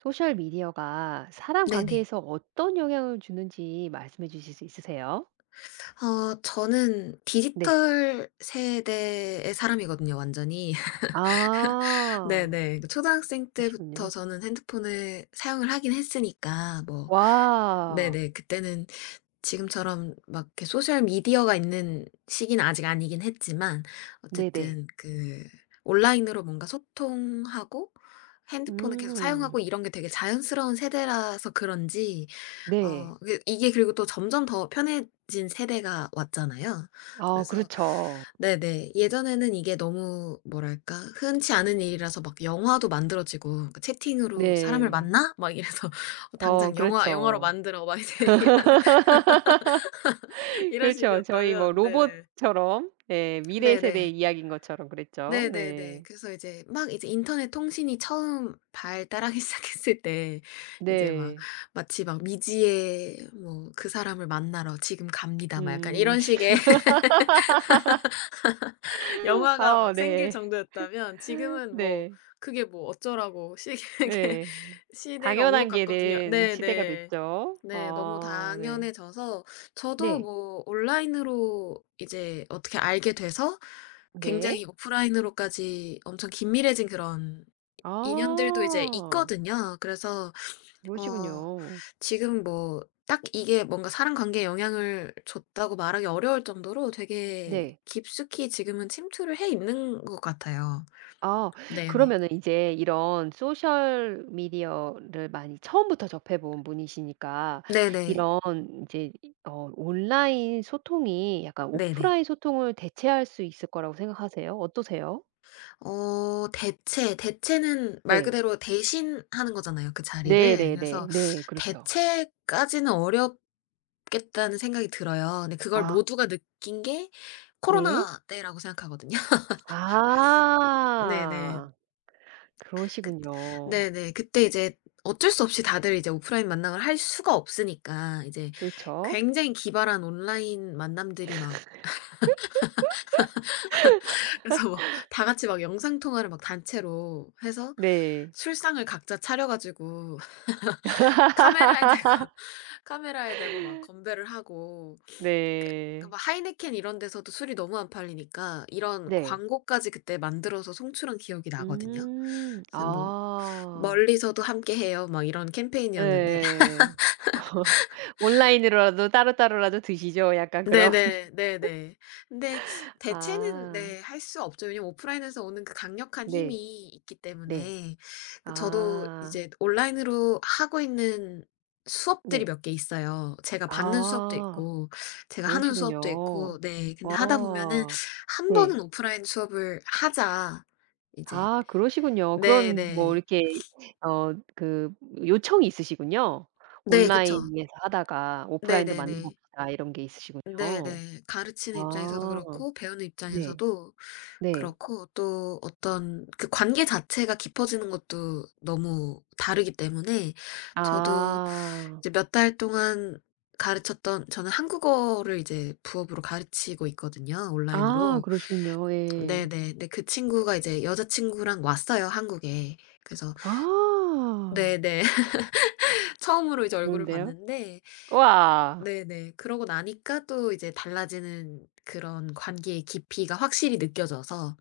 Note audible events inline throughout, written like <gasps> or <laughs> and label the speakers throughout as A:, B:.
A: 소셜 미디어가 사람
B: 네네.
A: 관계에서 어떤 영향을 주는지 말씀해 주실 수 있으세요?
B: 저는
A: 네.
B: 디지털 세대의 사람이거든요, 완전히. <laughs>
A: 아.
B: 네네. 그 초등학생
A: 그러시군요.
B: 때부터 저는 핸드폰을 사용을 하긴 했으니까, 뭐
A: 와.
B: 네네. 그때는 지금처럼 막 이렇게 소셜 미디어가 있는 시기는 아직 아니긴 했지만,
A: 네네.
B: 어쨌든 그 온라인으로 뭔가 소통하고 핸드폰을 계속
A: 음.
B: 사용하고 이런 게 되게 자연스러운 세대라서 그런지 어
A: 네.
B: 그 이게 그리고 또 점점 더 편해진 세대가 왔잖아요.
A: 아
B: 그래서
A: 그렇죠.
B: 네네. 예전에는 이게 너무 뭐랄까 흔치 않은 일이라서 막 영화도 만들어지고, 그 '채팅으로 사람을
A: 네.
B: 만나?' 막 이래서
A: 어
B: 당장 영화로
A: 그렇죠.
B: 만들어, 막 이제 <laughs> 이런
A: <laughs>
B: 이런
A: 그렇죠. 저희 뭐
B: 식이었다면. 네네.
A: 로봇처럼 예 미래
B: 네네.
A: 세대의 이야기인 것처럼 그랬죠.
B: 네네네.
A: 네.
B: 그래서 이제 막 이제 인터넷 통신이 처음 발달하기 <laughs> 시작했을 때, 이제 막
A: 네.
B: 마치 막 미지의, 뭐 "그 사람을 만나러 지금 갑니다." 막 약간
A: 음.
B: 이런 식의
A: <laughs>
B: 영화가
A: 아
B: 막 생길
A: 네.
B: 정도였다면,
A: <laughs>
B: 지금은 뭐
A: 네.
B: 그게 뭐 어쩌라고, 시계 <laughs>
A: 네.
B: 시대가 온 것
A: 당연한 게
B: 같거든요.
A: 된
B: 네네.
A: 시대가
B: 네.
A: 됐죠.
B: 네, 너무
A: 아 네.
B: 당연해져서 저도
A: 네.
B: 뭐 온라인으로 이제 어떻게 알게 돼서 굉장히
A: 네.
B: 오프라인으로까지 엄청 긴밀해진 그런 인연들도 이제
A: 아.
B: 있거든요. 그래서 어
A: 그러시군요.
B: 지금 뭐 딱 이게 뭔가 사람 관계에 영향을 줬다고 말하기 어려울 정도로 되게
A: 네.
B: 깊숙이 지금은 침투를 해 있는 것 같아요.
A: 아
B: 네네.
A: 그러면은 이제 이런 소셜 미디어를 많이 처음부터 접해 본 분이시니까
B: 네네.
A: 이런 이제 온라인 소통이 약간
B: 네네.
A: 오프라인 소통을 대체할 수 있을 거라고 생각하세요? 어떠세요?
B: 대체는 말
A: 네.
B: 그대로 대신하는 거잖아요, 그 자리를.
A: 네네네. 네.
B: 그래서
A: 네, 그렇죠.
B: '대체까지는 어렵겠다.'는 생각이 들어요. 근데 그걸
A: 아
B: 모두가 느낀 게
A: 네.
B: 코로나 때라고 생각하거든요. <laughs> 네네.
A: 아.
B: 그
A: 그러시군요.
B: 네네. 그때 이제 어쩔 수 없이 다들 이제 오프라인 만남을 할 수가 없으니까, 이제
A: 그렇죠.
B: 굉장히 기발한 온라인 만남들이 막 <laughs> 그래서 뭐 다 같이 막 영상 통화를 막 단체로 해서
A: 네.
B: 술상을 각자 차려 가지고 <laughs> 카메라에 대고 카메라에 대고 막 건배를 하고, 그 그
A: 네.
B: 막 하이네켄 이런 데서도 술이 너무 안 팔리니까 이런
A: 네.
B: 광고까지 그때 만들어서 송출한 기억이 나거든요.
A: 음.
B: 그래서 뭐
A: 아.
B: "멀리서도 함께해요." 막 이런 캠페인이었는데.
A: 예. 온라인으로라도 따로따로라도 드시죠? 약간 그런. <laughs>
B: 네네. 네네. 근데 대체는
A: 아.
B: 네 할 수 없죠. 왜냐면 오프라인에서 오는 그 강력한
A: 네.
B: 힘이 있기
A: 네.
B: 때문에. 그 저도
A: 아.
B: 이제 온라인으로 하고 있는 수업들이
A: 네.
B: 몇 개 있어요. 제가 받는 수업도
A: 아.
B: 있고 제가 하는 수업도 있고.
A: 그러시군요.
B: 네 근데 하다 보면은
A: 와.
B: '한
A: 네.
B: 번은 오프라인 수업을 하자.' 이제.
A: 아 그러시군요. 그런 뭐
B: 네네.
A: 이렇게 그 요청이 있으시군요.
B: 네 그쵸.
A: 온라인에서 하다가 '오프라인도 만나
B: 네네네.
A: 봅시다.' 이런 게 있으시군요.
B: 네네. 가르치는 입장에서도
A: 아
B: 그렇고 배우는
A: 네.
B: 입장에서도
A: 네.
B: 그렇고, 또 어떤 그 관계 자체가 깊어지는 것도 너무 다르기 때문에. 저도
A: 아.
B: 이제 몇 달 동안 가르쳤던, 저는 한국어를 이제 부업으로 가르치고 있거든요,
A: 아
B: 온라인으로.
A: 그러시군요. 예.
B: 네네. 근데 그 친구가 이제 여자친구랑 왔어요, 한국에. 그래서
A: 아
B: 네네. <laughs> 처음으로 이제 얼굴을
A: 좋은데요.
B: 봤는데.
A: 와
B: 네네. 그러고 나니까 또 이제 달라지는 그런 관계의 깊이가 확실히 느껴져서.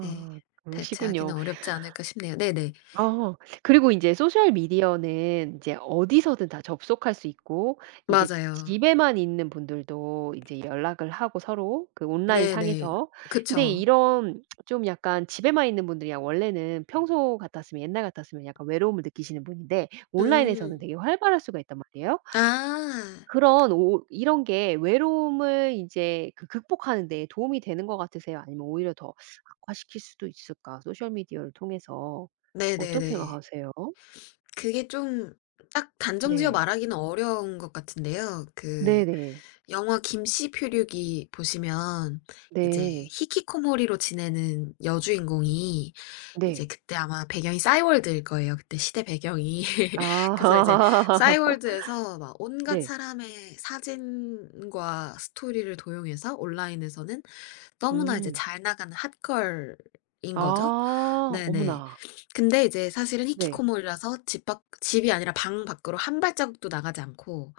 B: 네. 대체하기는
A: 그러시군요.
B: 어렵지 않을까 싶네요. 네네.
A: 어. 그리고 이제 소셜 미디어는 이제 어디서든 다 접속할 수 있고 이제
B: 맞아요.
A: 집에만 있는 분들도 이제 연락을 하고 서로 그 온라인
B: 네네.
A: 상에서. 근데
B: 그쵸.
A: 이런 좀 약간 집에만 있는 분들이야 원래는 평소 같았으면 옛날 같았으면 약간 외로움을 느끼시는 분인데 온라인에서는
B: 음.
A: 되게 활발할 수가 있단 말이에요.
B: 아.
A: 그런 오 이런 게 외로움을 이제 그 극복하는 데 도움이 되는 것 같으세요? 아니면 오히려 더 악화시킬 수도 있을까? 소셜 미디어를 통해서. 어떻게
B: 네네네.
A: 생각하세요?
B: 그게 좀 딱 단정 지어
A: 네.
B: 말하기는 어려운 것 같은데요. 그
A: 네네. 네.
B: 영화 김씨표류기 보시면, 이제
A: 네.
B: 히키코모리로 지내는 여주인공이 이제
A: 네.
B: 그때 아마 배경이 싸이월드일 거예요. 그때 시대 배경이. <laughs> 그래서 이제
A: 아. <laughs>
B: 싸이월드에서 막 온갖
A: 네.
B: 사람의 사진과 스토리를 도용해서 온라인에서는 너무나 이제
A: 음.
B: 잘 나가는 핫걸인 거죠.
A: 아.
B: 네네.
A: 어머나.
B: 근데 이제 사실은
A: 네.
B: 히키코모리라서 집 밖 집이 아니라 방 밖으로 한 발자국도 나가지 않고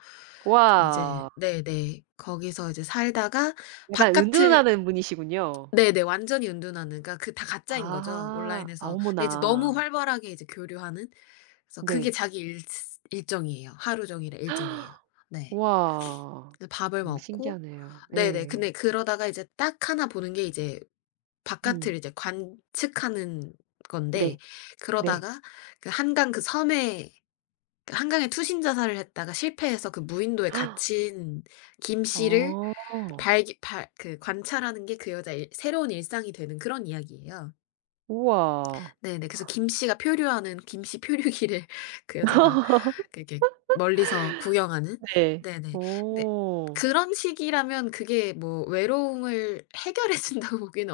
B: 이제.
A: 와.
B: 네네. 거기서 이제 살다가
A: 약간
B: 바깥을.
A: 은둔하는 분이시군요.
B: 네네. 완전히 은둔하는, 그러니까 그 다 가짜인 거죠,
A: 아. 아
B: 온라인에서. 근데 이제 너무
A: 어머나.
B: 활발하게 이제 교류하는. 그래서 그게
A: 네.
B: 자기 일 일정이에요. 하루 종일의 일정이에요. 네.
A: 와.
B: 그래서 밥을
A: 너무
B: 먹고.
A: 신기하네요.
B: 네네.
A: 네,
B: 근데 그러다가 이제 딱 하나 보는 게 이제
A: 음.
B: 바깥을 이제 관측하는 건데,
A: 네. 네.
B: 그러다가 그 한강 그 섬에, 그 한강에 투신 자살을 했다가 실패해서 그 무인도에 갇힌 김 씨를
A: 오,
B: 발기 발 그 관찰하는 게 그 여자의 새로운 일상이 되는 그런 이야기예요.
A: 우와.
B: 네네. 그래서 김 씨가 표류하는 김씨 표류기를 <laughs> 그 여자가 그 이렇게 멀리서 구경하는.
A: 네.
B: 네네. 근데
A: 어.
B: 그런 식이라면 그게 뭐 외로움을 해결해 준다고 <laughs> 보기는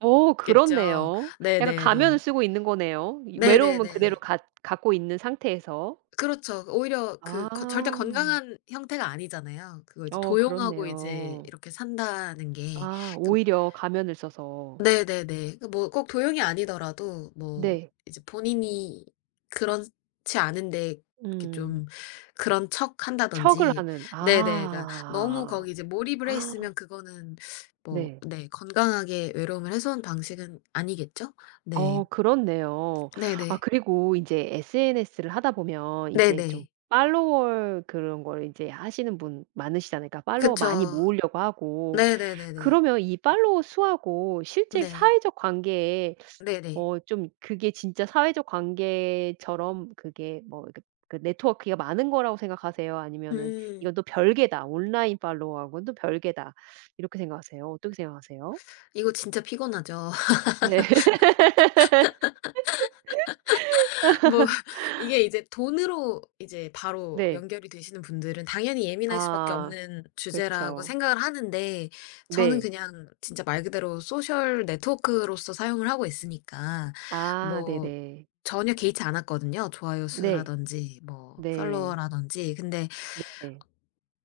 A: 어 그렇네요. 약간 가면을
B: 네네네.
A: 쓰고 있는 거네요. 이 외로움은 그대로
B: 네네네.
A: 갖 갖고 있는 상태에서.
B: 그렇죠. 오히려 그 거 절대
A: 아.
B: 건강한 형태가 아니잖아요. 그거 이제
A: 어
B: 도용하고 이제
A: 그렇네요.
B: 이렇게 산다는 게.
A: 아
B: 그
A: 오히려 가면을 써서.
B: 네네네. 그 뭐 꼭 도용이 아니더라도, 뭐
A: 네.
B: 이제 본인이 그렇지 않은데 이렇게
A: 음.
B: 좀 그런 척
A: 척을
B: 한다든지.
A: 하는.
B: 네네. 그러니까 너무
A: 아.
B: 거기 이제 몰입을 해 있으면 그거는 뭐
A: 네.
B: 네 건강하게 외로움을 해소한 방식은 아니겠죠? 네.
A: 어 그렇네요. 아
B: 네네.
A: 그리고 이제 SNS를 하다 보면 이제 좀
B: 네네.
A: 팔로워 그런 걸 이제 하시는 분 많으시잖아요. 그러니까 팔로워
B: 그쵸.
A: 많이 모으려고 하고
B: 네네네네.
A: 그러면 이 팔로워 수하고 실제
B: 네.
A: 사회적 관계에
B: 네네.
A: 좀 그게 진짜 사회적 관계처럼 그게 뭐 그 네트워크가 많은 거라고 생각하세요? 아니면은
B: 음.
A: 이건 또 별개다. 온라인 팔로워하고는 또 별개다. 이렇게 생각하세요? 어떻게 생각하세요?
B: 이거 진짜 피곤하죠. <laughs>
A: 네. <laughs>
B: 뭐 이게 이제 돈으로 이제 바로
A: 네.
B: 연결이 되시는 분들은 당연히
A: 아
B: 예민할 수밖에 없는
A: 그렇죠
B: 주제라고 생각을 하는데, 저는
A: 네.
B: 그냥 진짜 말 그대로 소셜 네트워크로서 사용을 하고 있으니까
A: 아
B: 뭐
A: 네네.
B: 전혀 개의치 않았거든요. 좋아요
A: 네.
B: 수라든지 뭐
A: 네.
B: 팔로워라든지. 근데
A: 네.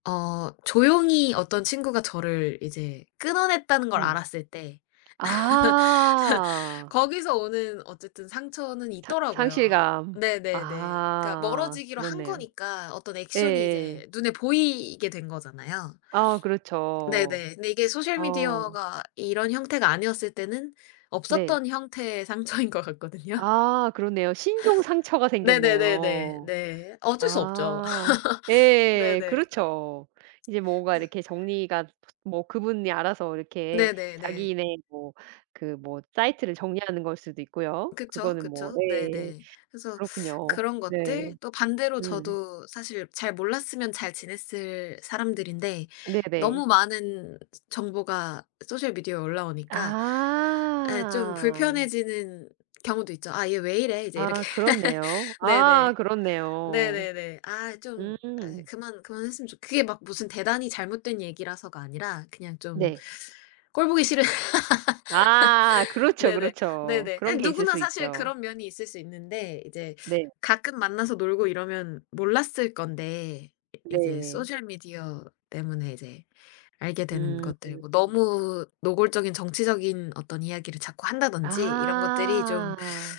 B: 조용히 어떤 친구가 저를 이제 끊어냈다는 걸
A: 음.
B: 알았을 때,
A: 아.
B: 거기서 오는 어쨌든 상처는
A: 상
B: 있더라고요.
A: 상실감.
B: 네네네. 그러니까
A: 아
B: 멀어지기로 한
A: 그렇네요.
B: 거니까 어떤 액션이
A: 예예.
B: 이제 눈에 보이게 된 거잖아요.
A: 아 그렇죠.
B: 네네. 근데 이게 소셜
A: 어
B: 미디어가 이런 형태가 아니었을 때는
A: 네.
B: 없었던 형태의 <laughs> 상처인 것 같거든요.
A: 아 그렇네요. 신종 상처가
B: 네네네네.
A: 생겼네요.
B: 네. 어쩔 수 없죠.
A: 아.
B: <laughs>
A: 예.
B: 네네.
A: 그렇죠. 이제 뭔가
B: 그래서
A: 이렇게 정리가 뭐 그분이 알아서 이렇게
B: 네네네.
A: 자기네 뭐 그 뭐 사이트를 정리하는 걸 수도 있고요.
B: 그쵸,
A: 그거는 뭐
B: 그쵸.
A: 예. 예.
B: 네네. 그래서
A: 그렇군요.
B: 그런
A: 네.
B: 것들 또 반대로
A: 음.
B: 저도 사실 잘 몰랐으면 잘 지냈을 사람들인데,
A: 네네.
B: 너무 많은 정보가 소셜 미디어에 올라오니까, 에, 좀
A: 아.
B: 불편해지는 경우도 있죠. '아 얘 왜 이래?' 이제 이렇게.
A: 아
B: <laughs>
A: 그렇네요. 아
B: 네네.
A: 그렇네요.
B: 네네네. 아 좀 에,
A: 음.
B: 그만했으면 좋, 그게 막 무슨 대단히 잘못된 얘기라서가 아니라 그냥 좀
A: 네.
B: 꼴 보기 싫은.
A: 아 그렇죠,
B: 네네.
A: 그렇죠.
B: 네네.
A: 그런
B: 아니,
A: 게 있을
B: 누구나
A: 수
B: 사실
A: 있죠.
B: 그런 면이 있을 수 있는데, 이제
A: 네.
B: 가끔 만나서 놀고 이러면 몰랐을 건데 이 이제
A: 네.
B: 소셜 미디어 때문에 이제 알게 되는
A: 음.
B: 것들, 뭐 너무 노골적인 정치적인 어떤 이야기를 자꾸 한다든지 이런 것들이 좀
A: 아.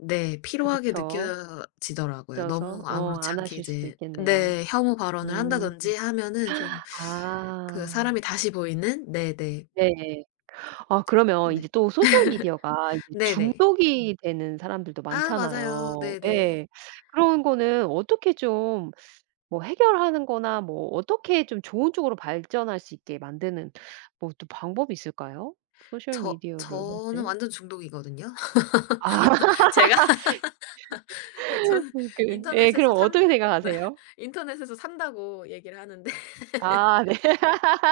B: 네 피로하게
A: 그렇죠.
B: 느껴지더라고요. 너무
A: 쪄서 어
B: 아무렇지
A: 안
B: 않게
A: 하실 수도
B: 이제
A: 있겠네요.
B: 네 혐오 발언을
A: 음.
B: 한다든지 하면은, 좀 그
A: 아.
B: 사람이 다시 보이는. 네네.
A: 네. 아 그러면 이제
B: 네.
A: 또 소셜 미디어가 이제
B: 네네.
A: 중독이 되는 사람들도
B: 아 맞아요.
A: 많잖아요.
B: 네네.
A: 예. 그런 거는 어떻게 좀 뭐 해결하는 거나 뭐 어떻게 좀 좋은 쪽으로 발전할 수 있게 만드는 뭐 또 방법이 있을까요? 소셜 미디어를 할
B: 저는
A: 때?
B: 완전 중독이거든요.
A: 아 <laughs>
B: <laughs> 제가 <laughs> 저는
A: 그 예
B: 인터넷에서
A: 그럼 어떻게
B: 산 네
A: 생각하세요?
B: <laughs> 인터넷에서 산다고 얘기를 하는데
A: 아 네. <laughs>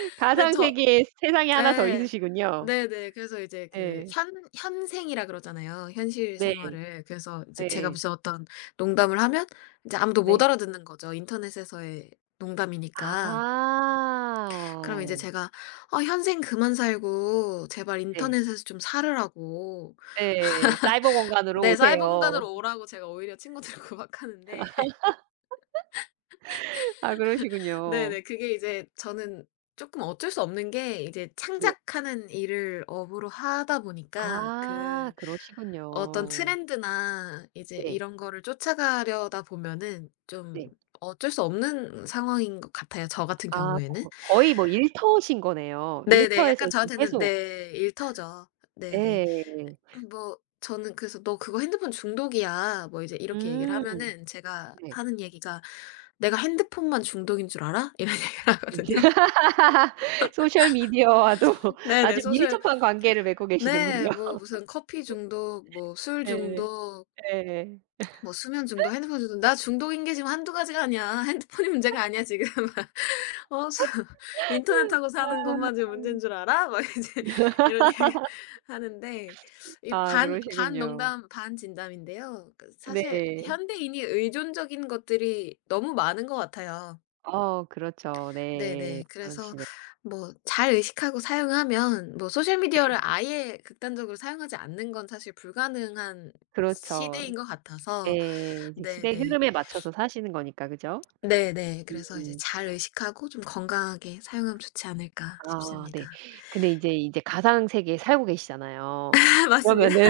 B: <laughs> 네
A: 가상
B: 저
A: 세계에 세상이 하나 더
B: 예.
A: 있으시군요.
B: 네네. 그래서 이제 그
A: 예.
B: 현 현생이라 그러잖아요, 현실
A: 네.
B: 생활을. 그래서 이제 제가
A: 예예.
B: 무슨 어떤 농담을 하면 이제 아무도 못
A: 네.
B: 알아듣는 거죠, 인터넷에서의 농담이니까. 그럼 이제
A: 아.
B: 제가 "아 현생 그만 살고 제발
A: 네.
B: 인터넷에서 좀 살으라."고.
A: 예. 사이버 공간으로
B: 네 사이버
A: 오세요.
B: 공간으로 오라고 제가 오히려 친구 들 구박 하는데 <laughs>
A: 아 그러시군요.
B: 네네. 그게 이제 저는 조금 어쩔 수 없는 게, 이제
A: 네.
B: 창작하는 일을 업으로 하다 보니까
A: 아
B: 그 어떤
A: 그러시군요.
B: 트렌드나 이제
A: 네.
B: 이런 거를 쫓아가려다 보면은 좀
A: 네.
B: 어쩔 수 없는 상황인 것 같아요, 저 같은
A: 아
B: 경우에는.
A: 거 거의 뭐 일터신 거네요.
B: 네네.
A: 일터에서
B: 약간
A: 지금
B: 저한테는
A: 계속
B: 네 일터죠. 네네.
A: 예.
B: 뭐 저는 그래서 "너 그거 핸드폰 중독이야." 뭐 이제 이렇게 얘기를
A: 음.
B: 하면은 제가
A: 네.
B: 하는 얘기가 "내가 핸드폰만 중독인 줄 알아?" 이런 <laughs> 얘기를
A: <laughs>
B: 하거든요.
A: 소셜 미디어와도 <laughs>
B: 네네.
A: 아주
B: 소실
A: 밀접한 관계를 맺고
B: 네
A: 계시는군요.
B: 뭐 무슨 커피 중독, 뭐 술
A: 예.
B: 중독,
A: 예.
B: 뭐 수면 중독, 핸드폰 중독, 나 중독인 게 지금 한두 가지가 아니야. <laughs> 핸드폰이 문제가 아니야 지금. <laughs> "어 수 인터넷하고 사는
A: 아.
B: 것만 지금 문제인 줄 알아?" 막 이제 <laughs> 이런 얘기 하는데. 이
A: 아
B: 반
A: 그러시군요.
B: 농담 반 진담인데요. 그 사실
A: 네.
B: 현대인이 의존적인 것들이 너무 많은 것 같아요.
A: 어 그렇죠. 네.
B: 네네. 그래서
A: 그러시네요.
B: 뭐 잘 의식하고 사용하면, 뭐 소셜 미디어를 아예 극단적으로 사용하지 않는 건 사실 불가능한
A: 그렇죠.
B: 시대인 것 같아서.
A: 네. 이제 시대의
B: 네네.
A: 흐름에 맞춰서 사시는 거니까 그죠?
B: 네네. 그래서 이제
A: 음.
B: 잘 의식하고 좀 건강하게 사용하면 좋지 않을까
A: 아 네.
B: 싶습니다.
A: 근데 인제 이제 가상 세계에 살고 계시잖아요.
B: <laughs> 맞습니다.
A: 그러면은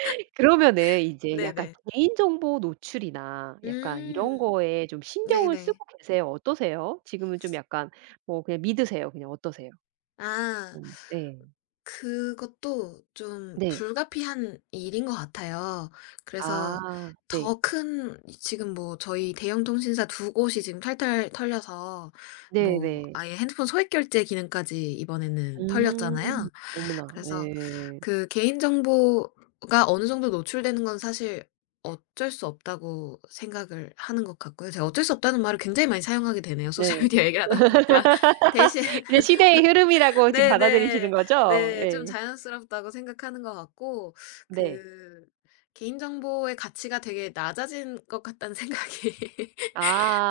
A: <laughs> 그러면은 이제 약간
B: 네네.
A: 개인정보 노출이나 약간 이런
B: 음.
A: 거에 좀 신경을
B: 네네.
A: 쓰고 계세요? 어떠세요? 지금은 좀 약간 뭐 그냥 믿으세요? 그냥 어떠세요?
B: 아.
A: 네.
B: 그것도 좀
A: 네.
B: 불가피한 일인 것 같아요. 그래서
A: 아 네.
B: 더 큰 지금, 뭐 저희 대형 통신사 두 곳이 지금 탈탈 털려서 뭐
A: 네네.
B: 아예 핸드폰 소액 결제 기능까지 이번에는
A: 음.
B: 털렸잖아요.
A: 어머나.
B: 그래서
A: 네.
B: 그 개인정보가 어느 정도 노출되는 건 사실 어쩔 수 없다고 생각을 하는 것 같고요. 제가 어쩔 수 없다는 말을 굉장히 많이 사용하게 되네요, 소셜
A: 네.
B: 미디어 얘기를 하다 보니까. <laughs>
A: <laughs>
B: 대신
A: 그냥 시대의 흐름이라고 지금 받아들이시는
B: 네네.
A: 거죠?
B: 네. 좀
A: 예.
B: 자연스럽다고 생각하는 것 같고
A: 네.
B: 그 개인정보의 가치가 되게 낮아진 것 같다는 생각이 <laughs>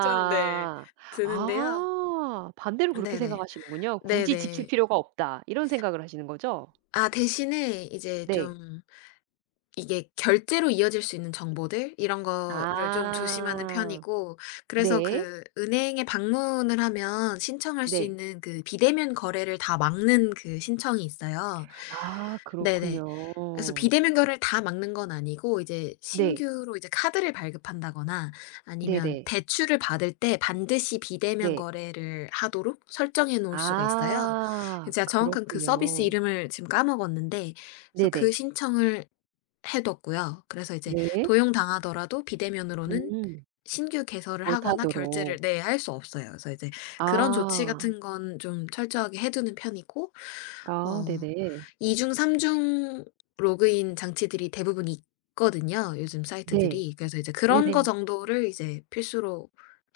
B: 좀 네 드는데요.
A: 아 반대로 그렇게
B: 네네.
A: 생각하시는군요. '굳이 지킬
B: 네네.
A: 필요가 없다.' 이런 생각을 하시는 거죠?
B: 아 대신에 이제
A: 네.
B: 좀 이게 결제로 이어질 수 있는 정보들 이런 거를 좀 조심하는
A: 아.
B: 편이고, 그래서
A: 네.
B: 그 은행에 방문을 하면 신청할 수
A: 네.
B: 있는 그 비대면 거래를 다 막는 그 신청이 있어요.
A: 아
B: 네네.
A: 그렇군요.
B: 그래서 비대면 거래를 다 막는 건 아니고 이제
A: 네.
B: 신규로 이제 카드를 발급한다거나 아니면
A: 네네.
B: 대출을 받을 때 반드시 비대면
A: 네.
B: 거래를 하도록 설정해 놓을 수가 있어요.
A: 아
B: 제가 정확한 그 서비스
A: 그렇군요.
B: 이름을 지금 까먹었는데. 그래서
A: 네
B: 그
A: 네.
B: 신청을 해뒀고요. 그래서 이제
A: 네.
B: 도용당하더라도 비대면으로는
A: 음.
B: 신규 개설을 하거나 결제를
A: 못하도록.
B: 네 할 수 없어요. 그래서 이제 그런 조치
A: 아.
B: 같은 건 좀 철저하게 해 두는 편이고,
A: 아 네
B: 어
A: 네.
B: 2 중 3중 로그인 장치들이 대부분 있거든요, 요즘
A: 네.
B: 사이트들이. 그래서 이제 그런 거
A: 네네.
B: 정도를 이제 필수로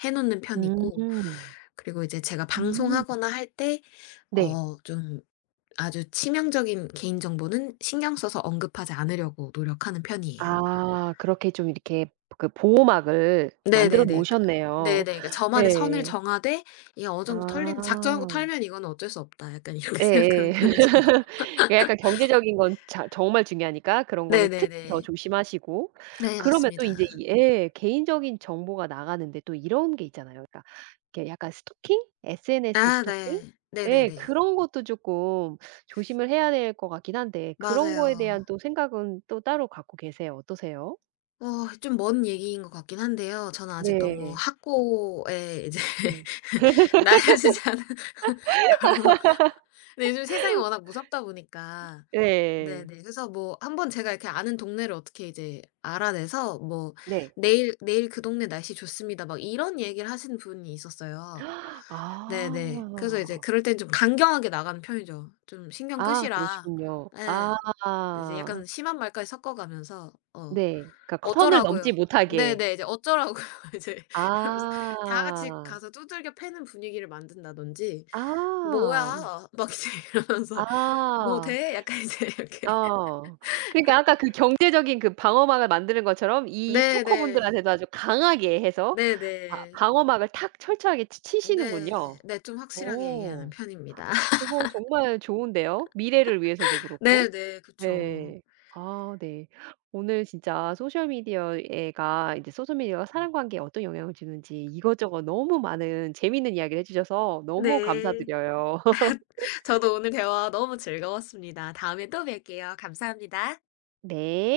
B: 해 놓는 편이고,
A: 음.
B: 그리고 이제 제가
A: 음.
B: 방송하거나 할때
A: 네.
B: 어좀 아주 치명적인 개인정보는 신경 써서 언급하지 않으려고 노력하는 편이에요.
A: 아 그렇게 좀 이렇게 그 보호막을 만들어
B: 네네네. 그러니까 네네.
A: 놓으셨네요.
B: 그러니까 저만의 선을
A: 네.
B: 정하되 이게 어느 정도 털린, '작정하고
A: 아.
B: 털면 이거는 어쩔 수 없다.' 약간 이렇게 <laughs>
A: 예예.
B: 생각하는
A: 이게
B: 편이죠.
A: <laughs> 약간 경제적인 건 자 정말 중요하니까 그런 거는 특히 더
B: 네네네.
A: 조심하시고
B: 네
A: 그러면 또
B: 맞습니다.
A: 인제 이 예 개인적인 정보가 나가는데 또 이런 게 있잖아요. 그러니까 이렇게 약간 스토킹? SNS
B: 아
A: 스토킹?
B: 네.
A: 예
B: 네네네.
A: 그런 것도 쪼끔 조심을 해야 될 것 같긴 한데 그런 거에 대한
B: 맞아요.
A: 또 생각은 또 따로 갖고 계세요? 어떠세요?
B: 좀 먼 얘기인 것 같긴 한데요. 저는 아직 너무
A: 네.
B: 학고에 이제
A: 음.
B: <laughs> 낮아지지 않은 거라서. 근데 요즘 세상이 워낙 무섭다 보니까.
A: 예.
B: 네네. 그래서 뭐 한번 제가 이렇게 아는 동네를 어떻게 이제 알아내서, 뭐
A: 네.
B: " 내일 그 동네 날씨 좋습니다." 막 이런 얘기를 하시는 분이 있었어요.
A: <gasps>
B: 네네. 그래서 이제
A: 아.
B: 그럴 땐 좀 강경하게 나가는 편이죠. "좀 신경
A: 아
B: 끄시라."
A: 그러시군요.
B: 예.
A: 아.
B: 이제 약간 심한 말까지 섞어 가면서
A: 네. 그러니까 그 선을 넘지
B: "어쩌라고요?"
A: 못하게.
B: 네네. 이제 "어쩌라고요?" <laughs> 이제 이러면서 다 같이
A: 아.
B: 가서 두들겨 패는 분위기를 만든다든지
A: 아.
B: "뭐야?" 막 이제 이러면서 "뭐
A: 아.
B: 돼?" 약간 이제 이렇게.
A: 어. 그러니까 아까 그 경제적인 그 방어막을 만드는 것처럼
B: <laughs>
A: 이
B: 네네.
A: 스토커분들한테도 아주 강하게 해서 아,
B: 네네.
A: 방어막을 탁 철저하게 치
B: 네.
A: 치시는군요.
B: 네 좀 확실하게 얘기하는
A: 오.
B: 편입니다. <laughs>
A: 그거 정말 좋은데요. 미래를 위해서도 그렇고.
B: 네네. 그쵸.
A: 네. 아 네. 오늘 진짜 소셜 미디어에가 이제 소셜 미디어가 사람 관계에 어떤 영향을 주는지 이것저것 너무 많은 재미있는 이야기를 해 주셔서 너무
B: 네.
A: 감사드려요.
B: 저도 오늘 대화 너무 즐거웠습니다. 다음에 또 뵐게요. 감사합니다.
A: 네.